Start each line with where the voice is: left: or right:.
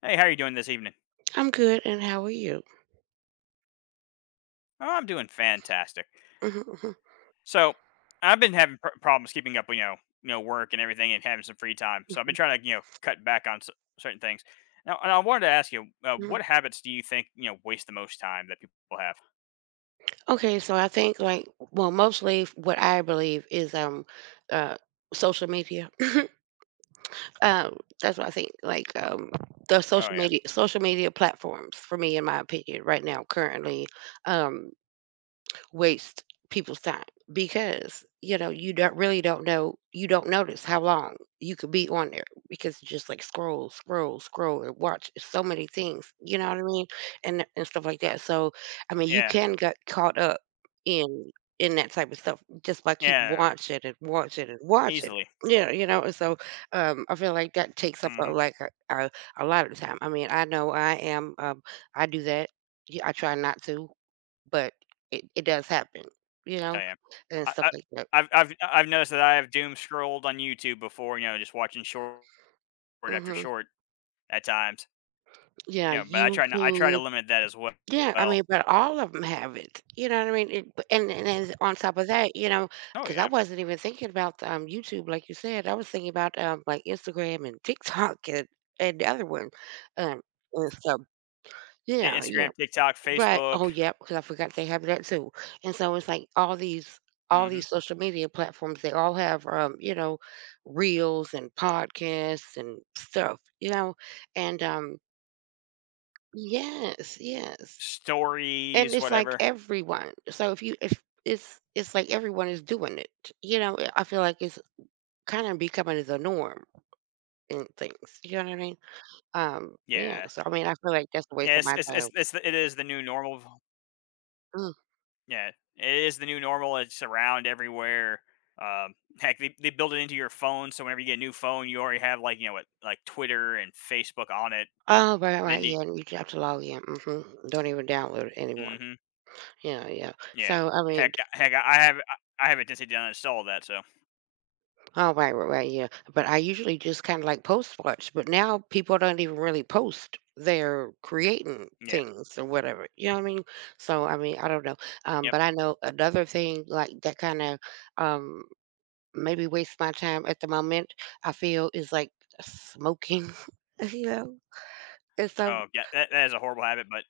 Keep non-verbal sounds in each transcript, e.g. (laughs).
left: Hey, how are you doing this evening?
right: I'm good, and how are you?
left: Oh, I'm doing fantastic.
right: Mhm, mhm,
left: So, I've been having problems keeping up with, work and everything and having some free time. So, I've been trying to, cut back on certain things. Now, and I wanted to ask you,
right: mhm.
left: what habits do you think, waste the most time that people have?
right: Okay, so I think like well, mostly what I believe is uh social media. (clears throat) um that's what I think like the
left: Oh, yeah.
right: social media platforms for me, in my opinion, right now currently, um waste people's time, because you know, you don't really don't know you don't notice how long you could be on there because you just like scroll scroll scroll and watch so many things, you know what I mean, and stuff like that. So I mean, you
left: Yeah.
right: can get caught up in in that type of stuff just by keep
left: Yeah.
right: watching and watching and watching.
left: Easily.
right: Yeah, you know. And so, I feel like that takes up a,
left: Mm-hmm.
right: like a, a, a lot of the time. I mean, I know I am, I do that. Yeah, I try not to, but it does happen, you
left: Oh,
right: know,
left: yeah.
right: and
left: I,
right: stuff
left: I,
right: like that.
left: I've noticed that I have doom scrolled on YouTube before, you know, just watching short after
right: Mhm.
left: short at times,
right: Yeah,
left: you know, but I try, I try to
right: YouTube.
left: limit that as
right: Yeah, I
left: well.
right: mean, but all of them have it, you know what I mean? It b And on top of that, you know,
left: Oh,
right: because I
left: yeah.
right: wasn't even thinking about, YouTube like you said. I was thinking about, like, Instagram and TikTok and the other one, um, and stuff.
left: I
right: Yeah, yeah.
left: Instagram, TikTok,
right: Right.
left: Facebook,
right: Oh, yep. Because I forgot they have that too. And so it's like all these
left: mhm,
right: social media platforms, they all have, reels and podcasts and stuff, you know? And, yes, yes. And
left: stories,
right: it's like
left: whatever.
right: everyone. So if it's like everyone is doing it, you know? I feel like it's kind of becoming the norm in things, you know what I mean? Yeah,
left: Yeah.
right: so I mean, I feel like that's a waste
left: Yeah,
right: of
left: it's
right: my
left: it's
right: time.
left: it's it's the it is the new normal. Yeah, it is the new normal, it's around everywhere. Um, Heck, they build it into your phone, so whenever you get a new phone, you already have, like, you know, what, like, Twitter and Facebook on it.
right: Oh, right,
left: Then
right: right,
left: you
right: yeah, and you have to log in, mhm, don't even download it anymore.
left: mhm,
right: Yeah, yeah,
left: yeah.
right: so, I
left: Heck,
right: mean,
left: heck, I have I have not just to uninstall that, so
right: oh, right, right, right, yeah, but I usually just kinda, like, post watch, but now people don't even really post, they're creating
left: yeah,
right: things or whatever, you know what I mean? So, I mean, I don't know,
left: yep.
right: but I know another thing, like, that kinda, um, maybe wastes my time at the moment, I feel, is, like, smoking, (laughs) you know? And so
left: Oh, yeah, that that is a horrible habit,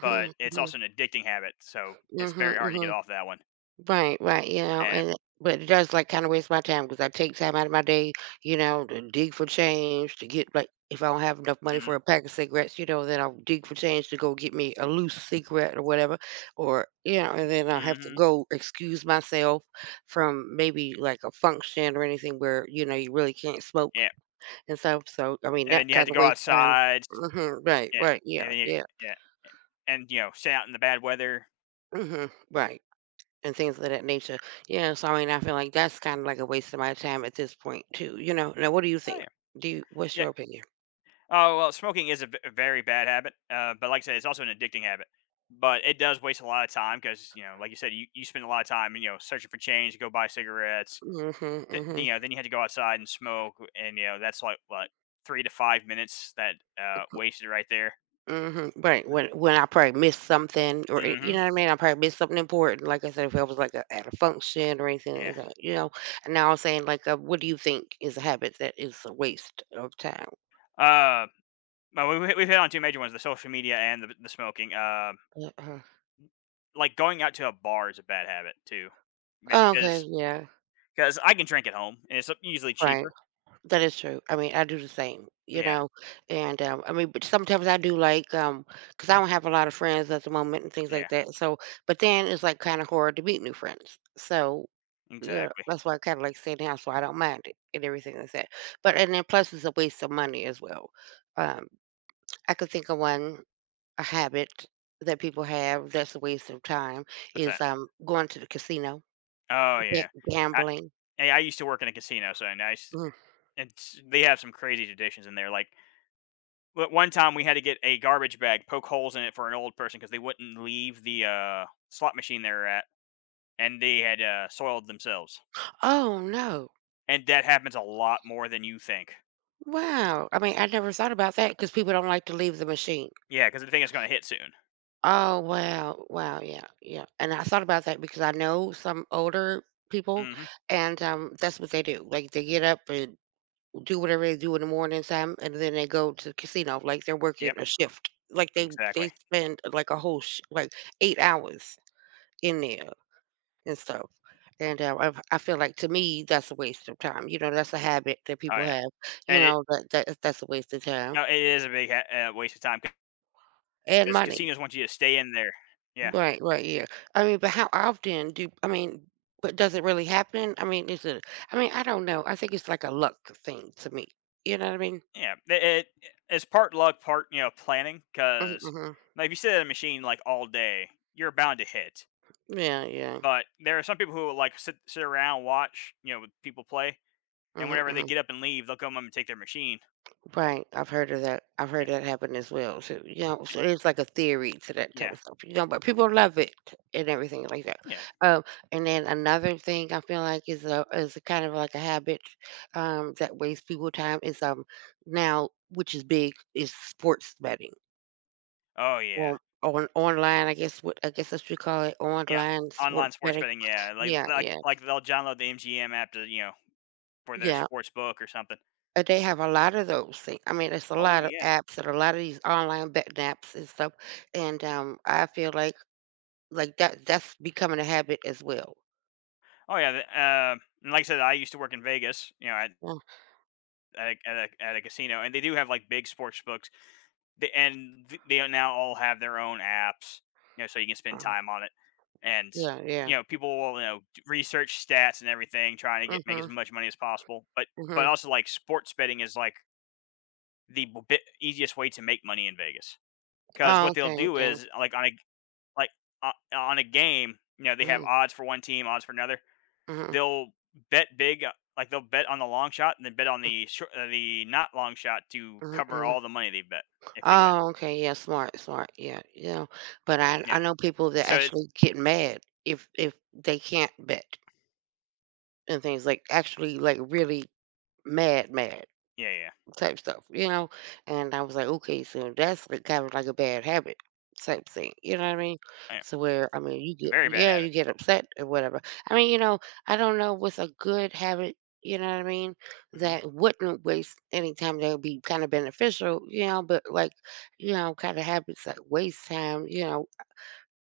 left: but it's
right: mhm,
left: also an addicting habit, so it's
right: mhm,
left: very hard to get
right: mhm.
left: off that one,
right: Right, right, you know,
left: and
right: and but it does like kind of waste my time because I take time out of my day, you know, to dig for change to get, like, if I don't have enough money for a
left: mhm.
right: pack of cigarettes, you know, then I'll dig for change to go get me a loose cigarette or whatever, or you know, and then I'll have to
left: Mhm.
right: go excuse myself from maybe like a function or anything where you know you really can't smoke
left: Yeah,
right: and stuff. So I mean
left: and then
right: that
left: you had
right: kind
left: to
right: of
left: go
right: waste time.
left: outside.
right: Hmm, right,
left: Yeah,
right: right, yeah,
left: and then you
right: yeah,
left: yeah, and, you know, stay out in the bad weather.
right: hmm, right. And things of that nature. Yeah, so I mean, I feel like that's kind of like a waste of my time at this point too, you know? Now what do you
left: Oh,
right: think?
left: yeah.
right: Do you What's
left: Yeah.
right: your opinion?
left: Oh, well, smoking is a v a very bad habit, but like I said, it's also an addicting habit, but it does waste a lot of time because you know, like you said, you spend a lot of time, you know, searching for change to go buy cigarettes.
right: Mhm,
left: Th
right: mhm,
left: you know, then you had to go outside and smoke, and, you know, that's like, what, 3 to 5 minutes that, wasted right there.
right: mhm. Right, when I probably missed something, or you
left: Mhm.
right: know what I mean? I probably missed something important. Like I said, if it was like at a function or anything
left: Yeah.
right: like that, you know? And now I'm saying like, what do you think is a habit that is a waste of time?
left: Uh, well, we've hit on two major ones, the social media and the smoking,
right: Uh-huh.
left: like, going out to a bar is a bad habit too,
right: Okay,
left: because
right: yeah,
left: I can drink at home, and it's, usually
right: right.
left: cheaper.
right: That is true. I mean, I do the same, you
left: Yeah,
right: know, and, I mean, but sometimes I do like, because I don't have a lot of friends at the moment and things like
left: yeah,
right: that, so but then it's, like, kinda hard to meet new friends, so, yeah,
left: exactly.
right: that's why I kinda like staying house, so I don't mind it and everything like that, but and then plus it's a waste of money as well. Um, I could think of one, a habit that people have that's a waste of time
left: What's
right: is,
left: that?
right: going to the casino,
left: Oh,
right: ga
left: yeah. I
right: gambling.
left: hey, I used to work in a casino, so and
right: Mm.
left: it's they have some crazy traditions in there, like, one time we had to get a garbage bag, poke holes in it for an old person because they wouldn't leave the, slot machine they were at, and they had, soiled themselves,
right: Oh, no.
left: and that happens a lot more than you think.
right: Wow. I mean, I never thought about that because people don't like to leave the machine.
left: Yeah, because the thing is gonna hit soon.
right: Oh, wow. Wow. Yeah. Yeah. And I thought about that because I know some older people,
left: Mhm.
right: and that's what they do. Like they get up and do whatever they do in the morning time, and then they go to the casino. Like they're working
left: Yep,
right: a shift. Like they
left: exactly.
right: they spend like like 8 hours in there and stuff. And I feel like to me that's a waste of time. You know, that's a habit that
left: Oh,
right: people
left: yeah,
right: have. You
left: and it
right: know, that's a waste of time
left: no, it is a big ha waste of time because
right: and money.
left: casinos want you to stay in there. Yeah,
right: Right, right, yeah. I mean, but how often do I mean, but does it really happen? I mean, I don't know. I think it's like a luck thing to me. You know what I mean?
left: yeah. It it's part luck, part, you know, planning.
right: Hmm,
left: Because
right: hmm.
left: like, if you sit at a machine, like, all day, you're bound to hit,
right: Yeah, yeah.
left: but there are some people who, like, sit around, watch, you know, with people play, and
right: Hmm,
left: whenever they
right: hmm.
left: get up and leave, they'll come up and take their machine.
right: Right. I've heard of that. I've heard
left: Yeah,
right: that happen as well. So, you know,
left: eh,
right: so there's like a theory to that type
left: yeah,
right: of stuff, you know, but people love it and everything like that.
left: yeah.
right: Um, and then another thing I feel like is a kind of like a habit, that wastes people time is, now, which is big, is sports betting.
left: Oh, yeah.
right: Or on online, I guess, what I guess that's what you call it,
left: Yeah,
right: online sports
left: online sports
right: betting.
left: betting, yeah,
right: Yeah, yeah,
left: like, they'll download the MGM app to, you know, for their
right: yeah.
left: sports book or something.
right: They have a lot of those things. I mean, it's a
left: Oh,
right: lot of
left: yeah.
right: apps and a lot of these online betting apps and stuff. And I feel like that's becoming a habit as well.
left: Oh yeah, the, and like I said, I used to work in Vegas, you know,
right: Mm.
left: at a casino, and they do have like big sports books, they, and they now all have their own apps, you know, so you can
right: uh,
left: spend time on it, and
right: Yeah, yeah.
left: you know, people will you know research stats and everything, trying to get make as
right: Mm-hmm.
left: much money as possible, but
right: Mm-hmm.
left: also like sports betting is like the b- bit easiest way to make money in Vegas because
right: Oh,
left: what they'll
right: okay,
left: do
right: okay.
left: is like on a game, you know, they have
right: Mm-hmm.
left: odds for one team, odds for another
right: Mm-hmm.
left: they'll bet big, like they'll bet on the long shot and then bet on the short, the not long shot to cover
right: Hmm.
left: all the money they bet if they win.
right: Oh, okay. Yeah, smart, smart. Yeah, yeah. But I
left: Yeah.
right: know people that
left: So it's
right: actually get mad if they can't bet. And things like actually like really mad mad
left: yeah, yeah,
right: type stuff, you know. And I was like, okay, so that's like kind of like a bad habit type thing, you know what I mean?
left: yeah.
right: So where, I mean, you
left: Yeah,
right: get
left: very bad
right: yeah, you
left: habit.
right: get upset or whatever. I mean, you know, I don't know what's a good habit, you know what I mean,
left: Hmm.
right: that wouldn't waste any time, that would be kind of beneficial, you know, but like, you know, kind of habits that waste time, you know,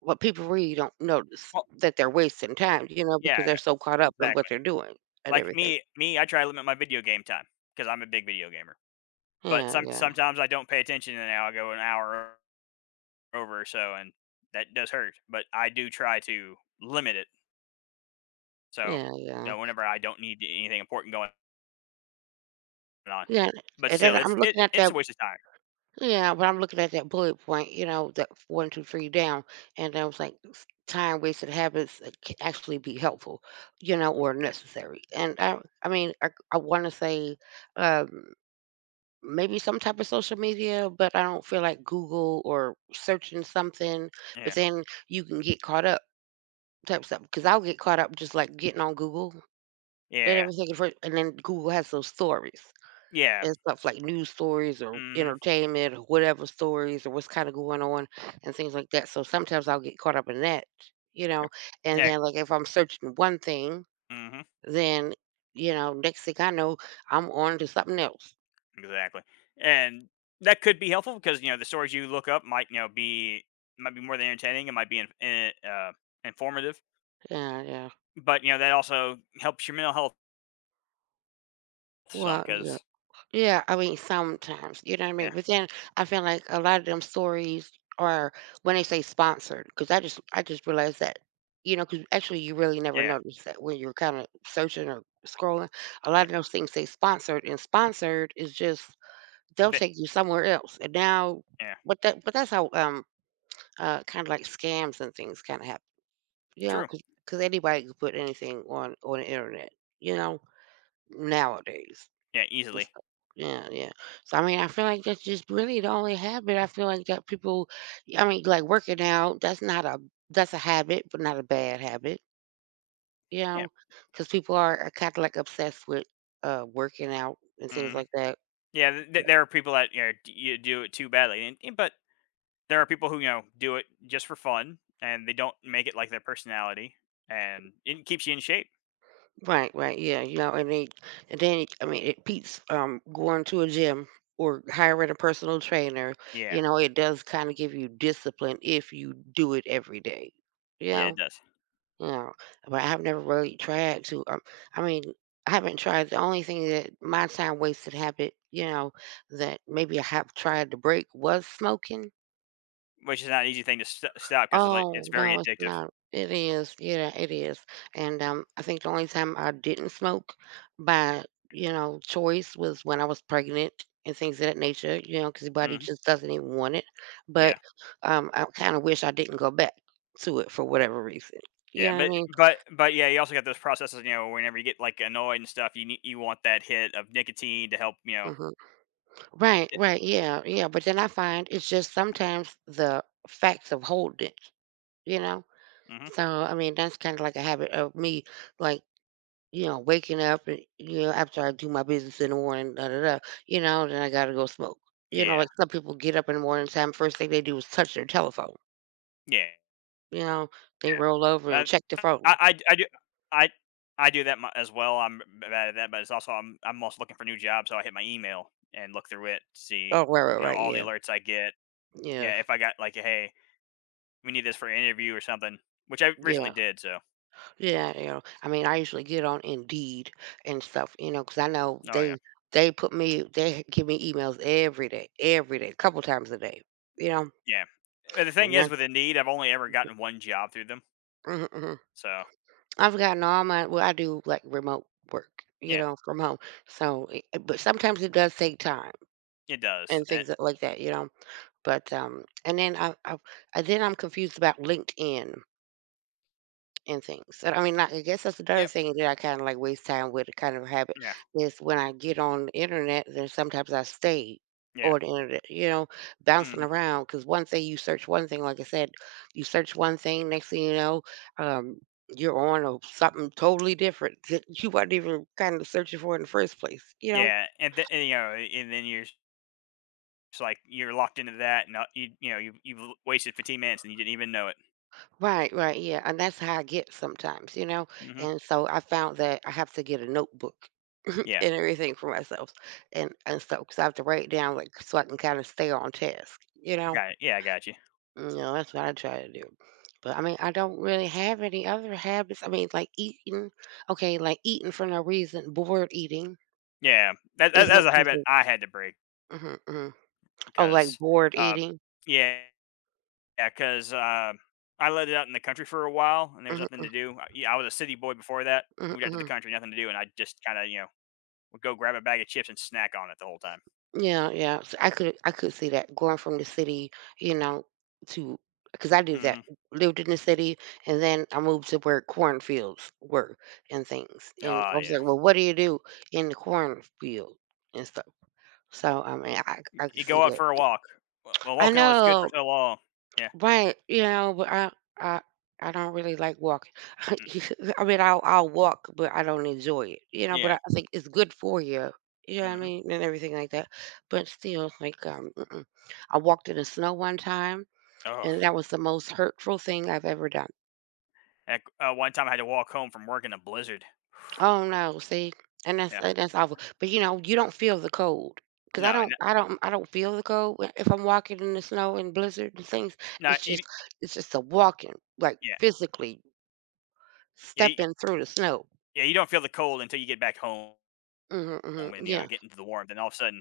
right: what people really don't notice,
left: Well,
right: that they're wasting time, you know,
left: yeah,
right: because they're so caught up in what
left: exactly.
right: they're doing and
left: Like
right: everything.
left: me, I try to limit my video game time because I'm a big video gamer. But
right: Yeah, yeah,
left: sometimes I don't pay attention and now I go an hour over or so, and that does hurt. But I do try to limit it. So
right: yeah,
left: you
right: yeah.
left: know, whenever I don't need anything important going on,
right: Yeah,
left: but
right: and then
left: still,
right: I'm looking at that
left: it's a waste of time.
right: yeah, but I'm looking at that bullet point, you know, that one, 2, 3 down, and I was like, time wasted habits that can actually be helpful, you know, or necessary. And I mean, I want to say, um, maybe some type of social media, but I don't feel like Google or searching something, but
left: Yeah.
right: then you can get caught up type stuff because I'll get caught up just like getting on Google and
left: Yeah.
right: everything, at first, and then Google has those stories.
left: Yeah.
right: And stuff like news stories or
left: Mhm.
right: entertainment or whatever stories or what's kind of going on and things like that. So sometimes I'll get caught up in that, you know.
left: Yep.
right: And
left: Yeah.
right: then, like, if I'm searching one thing,
left: Mhm.
right: then, you know, next thing I know, I'm on to something else.
left: Exactly. And that could be helpful because, you know, the stories you look up might, you know, be might be more than entertaining. It might be informative,
right: Yeah, yeah.
left: but you know that also helps your mental health some
right: Well, yeah.
left: because
right: Yeah, I mean, sometimes, you know what I
left: yeah,
right: mean? But then I feel like a lot of them stories are when they say sponsored, because I just realized that, you know, because actually you really never
left: yeah,
right: notice that when you're kind of searching or scrolling. A lot
left: yeah,
right: of those things say sponsored, and sponsored is just, they'll
left: Th-
right: take you somewhere else. And now,
left: yeah,
right: but that's how kind of like scams and things kind of happen, you know,
left: true,
right: because anybody can put anything on the internet, you know, nowadays.
left: yeah,
right: Just
left: easily,
right: like Yeah, yeah. So, I mean, I feel like that's just really the only habit I feel like that people, I mean, like, working out, that's not a that's a habit, but not a bad habit, you
left: yeah,
right: know, because people are kinda, like, obsessed with, working out and things
left: hmm
right: like that.
left: yeah. There are people that you know you do it too badly, and- but there are people who you know do it just for fun and they don't make it like their personality, and it keeps you in shape.
right: Right, right, yeah, you know, and then it I mean, it beats, going to a gym or hiring a personal trainer,
left: Yeah.
right: you know, it does kinda give you discipline if you do it every day, you
left: Yeah, it
right: know?
left: does,
right: You know, but I've never really tried to, I mean, I haven't tried the only thing that my time wasted habit, you know, that maybe I have tried to break was smoking.
left: which is not an easy thing to st stop because it's, like,
right: Oh,
left: it's very
right: no, it's
left: addictive.
right: not. It is. Yeah, it is. And I think the only time I didn't smoke by, you know, choice was when I was pregnant and things of that nature, you know, because your body
left: Mhm.
right: just doesn't even want it.
left: Yeah.
right: But I kind of wish I didn't go back to it for whatever reason. You
left: Yeah,
right: know what I mean?
left: but, yeah, you also got those processes, you know, whenever you get, like, annoyed and stuff, you nee you want that hit of nicotine to help, you know.
right: Hmm. Right,
left: Yeah.
right: right, yeah, yeah. But then I find it's just sometimes the facts of holding it, you know?
left: Mhm.
right: So, I mean, that's kind of like a habit of me, like, you know, waking up and, you know, after I do my business in the morning, da da da, you know, then I got to go smoke. You know,
left: Yeah.
right: like some people get up in the morning time, first thing they do is touch their telephone.
left: Yeah.
right: You know, they
left: Yeah.
right: roll over
left: Uh,
right: and check the phone.
left: I d I I do that my as well, I'm bad at that, but it's also I'm also looking for new jobs, so I hit my email and look through it see,
right: Oh, right, right,
left: you know,
right: right,
left: all the
right: yeah,
left: alerts I get.
right: yeah,
left: Yeah, if I got, like, "Hey, we need this for an interview," or something, which I recently
right: yeah.
left: did, so
right: Yeah, you know, I mean, I usually get on Indeed and stuff, you know, because I know
left: oh, yeah.
right: they put me they give me emails every day, a couple times a day, you know.
left: Yeah. And the thing
right: And then
left: is with Indeed, I've only ever gotten one job through them.
right: mhm, mhm.
left: So,
right: I've gotten all my Well, I do like remote work, you
left: yeah,
right: know, from home. So, but sometimes it does take time
left: it does.
right: and
left: Eh,
right: like that, you know. But and then I then I'm confused about LinkedIn and things. And I mean, I guess that's another
left: yep.
right: thing that I kind of like waste time with, kind of habit,
left: Yeah.
right: is when I get on the internet, then sometimes I stay
left: Yeah.
right: on the internet, you know, bouncing
left: Mhm.
right: around. Because one thing you search one thing, like I said, you search one thing, next thing you know, um, you're something totally different (laughs) that you weren't even kind of searching for in the first place, you know?
left: Yeah, and, you know, and then you're just like, you're locked into that and, you know, you've l wasted 15 minutes and you didn't even know it.
right: Right, right, yeah. And that's how I get sometimes, you know?
left: Mhm.
right: And so I found that I have to get a notebook
left: Yeah.
right: and everything for myself and stuff because I have to write down, like, so I can kind of stay on task, you know.
left: Got it. Yeah, I got you.
right: You know, that's what I try to do. But I mean, I don't really have any other habits. I mean, like eating, okay, like eating for no reason, bored eating
left: Yeah.
right: is no.
left: That a habit I had to break
right: Mm-hmm. Hmm. Oh, like
left: because,
right: bored
left: uh
right: eating.
left: yeah, because I lived out in the country for a while and there was nothing
right: Mm-hmm,
left: to do. I yeah, I was a city boy before that,
right: mm-hmm,
left: moved out to the
right: mm-hmm.
left: country, nothing to do, and I just kinda, you know would go grab a bag of chips and snack on it the whole time.
right: Yeah, yeah. S I could see that, going from the city, you know, to, cause I did that,
left: Hmm.
right: lived in the city, and then I moved to where cornfields were and things, and I
left: Oh
right: was
left: yeah.
right: like, "Well, what do you do in the cornfield and stuff?" So, I mean, I could
left: You
right: see
left: go out
right: that.
left: for a walk. Well,
right: I
left: walking only is good for
right: know.
left: so long. Yeah.
right: Right, you know, but I I I don't really like walking. (laughs)
left: Mm,
right: You- I mean, I'll walk, but I don't enjoy it. You know, but
left: yeah.
right: I think it's good for you. You know what I
left: Hmm.
right: mean, and everything like that. But still, it's like mm-mm. I walked in the snow one time,
left: Oh,
right: and that was the most hurtful thing I've ever done.
left: heck, one time I had to walk home from work in a blizzard. (sighs)
right: Oh no, see, and that's
left: yeah.
right: and that's awful. But you know, you don't feel the cold. Cause I
left: No,
right: don't, I don't, I don't feel the cold when- if I'm walking in the snow and blizzard and things.
left: no
right: It's
left: you,
right: just, it's just the walking, like,
left: yeah,
right: physically
left: yeah, you,
right: stepping through the snow.
left: yeah. You don't feel the cold until you get back home
right: Mhm, mhm,
left: and you know
right: yeah.
left: get into the warmth, and all of a sudden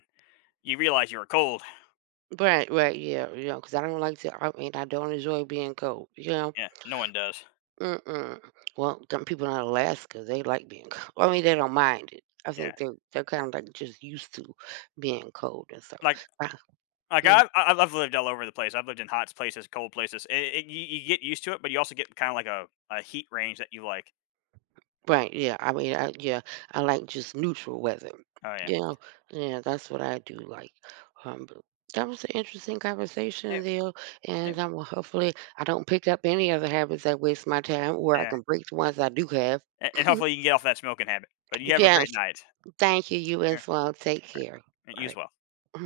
left: you realize you were cold.
right: Right, right, yeah, yeah. Because I don't like to I mean, I don't enjoy being cold, you know?
left: Yeah. No one does.
right: Mm-mm. Well, some people in Alaska, they like being (laughs) cold. I mean, they don't mind it. I think
left: Yeah.
right: they're kinda, like, just used to being cold and so,
left: Like.
right: uh.
left: Like I've lived all over the place. I've lived in hot places, cold places. You get used to it, but you also get kind of like a heat range that you like.
right: Right, yeah, I mean, I yeah, I like just neutral weather.
left: Oh yeah.
right: You know? Yeah, that's what I do like. But that was an interesting conversation
left: It
right: there, and
left: it
right: I'm hopefully I don't pick up any other habits that waste my time, or I
left: yeah,
right: can break the ones I do have.
left: a
right: (laughs)
left: and hopefully you can get off that smoking habit, but you have a
right: Yes,
left: great night.
right: thank you. You
left: Yeah,
right: as well. Take care.
left: and you
right: All
left: as
right: right.
left: well.
right: (clears throat)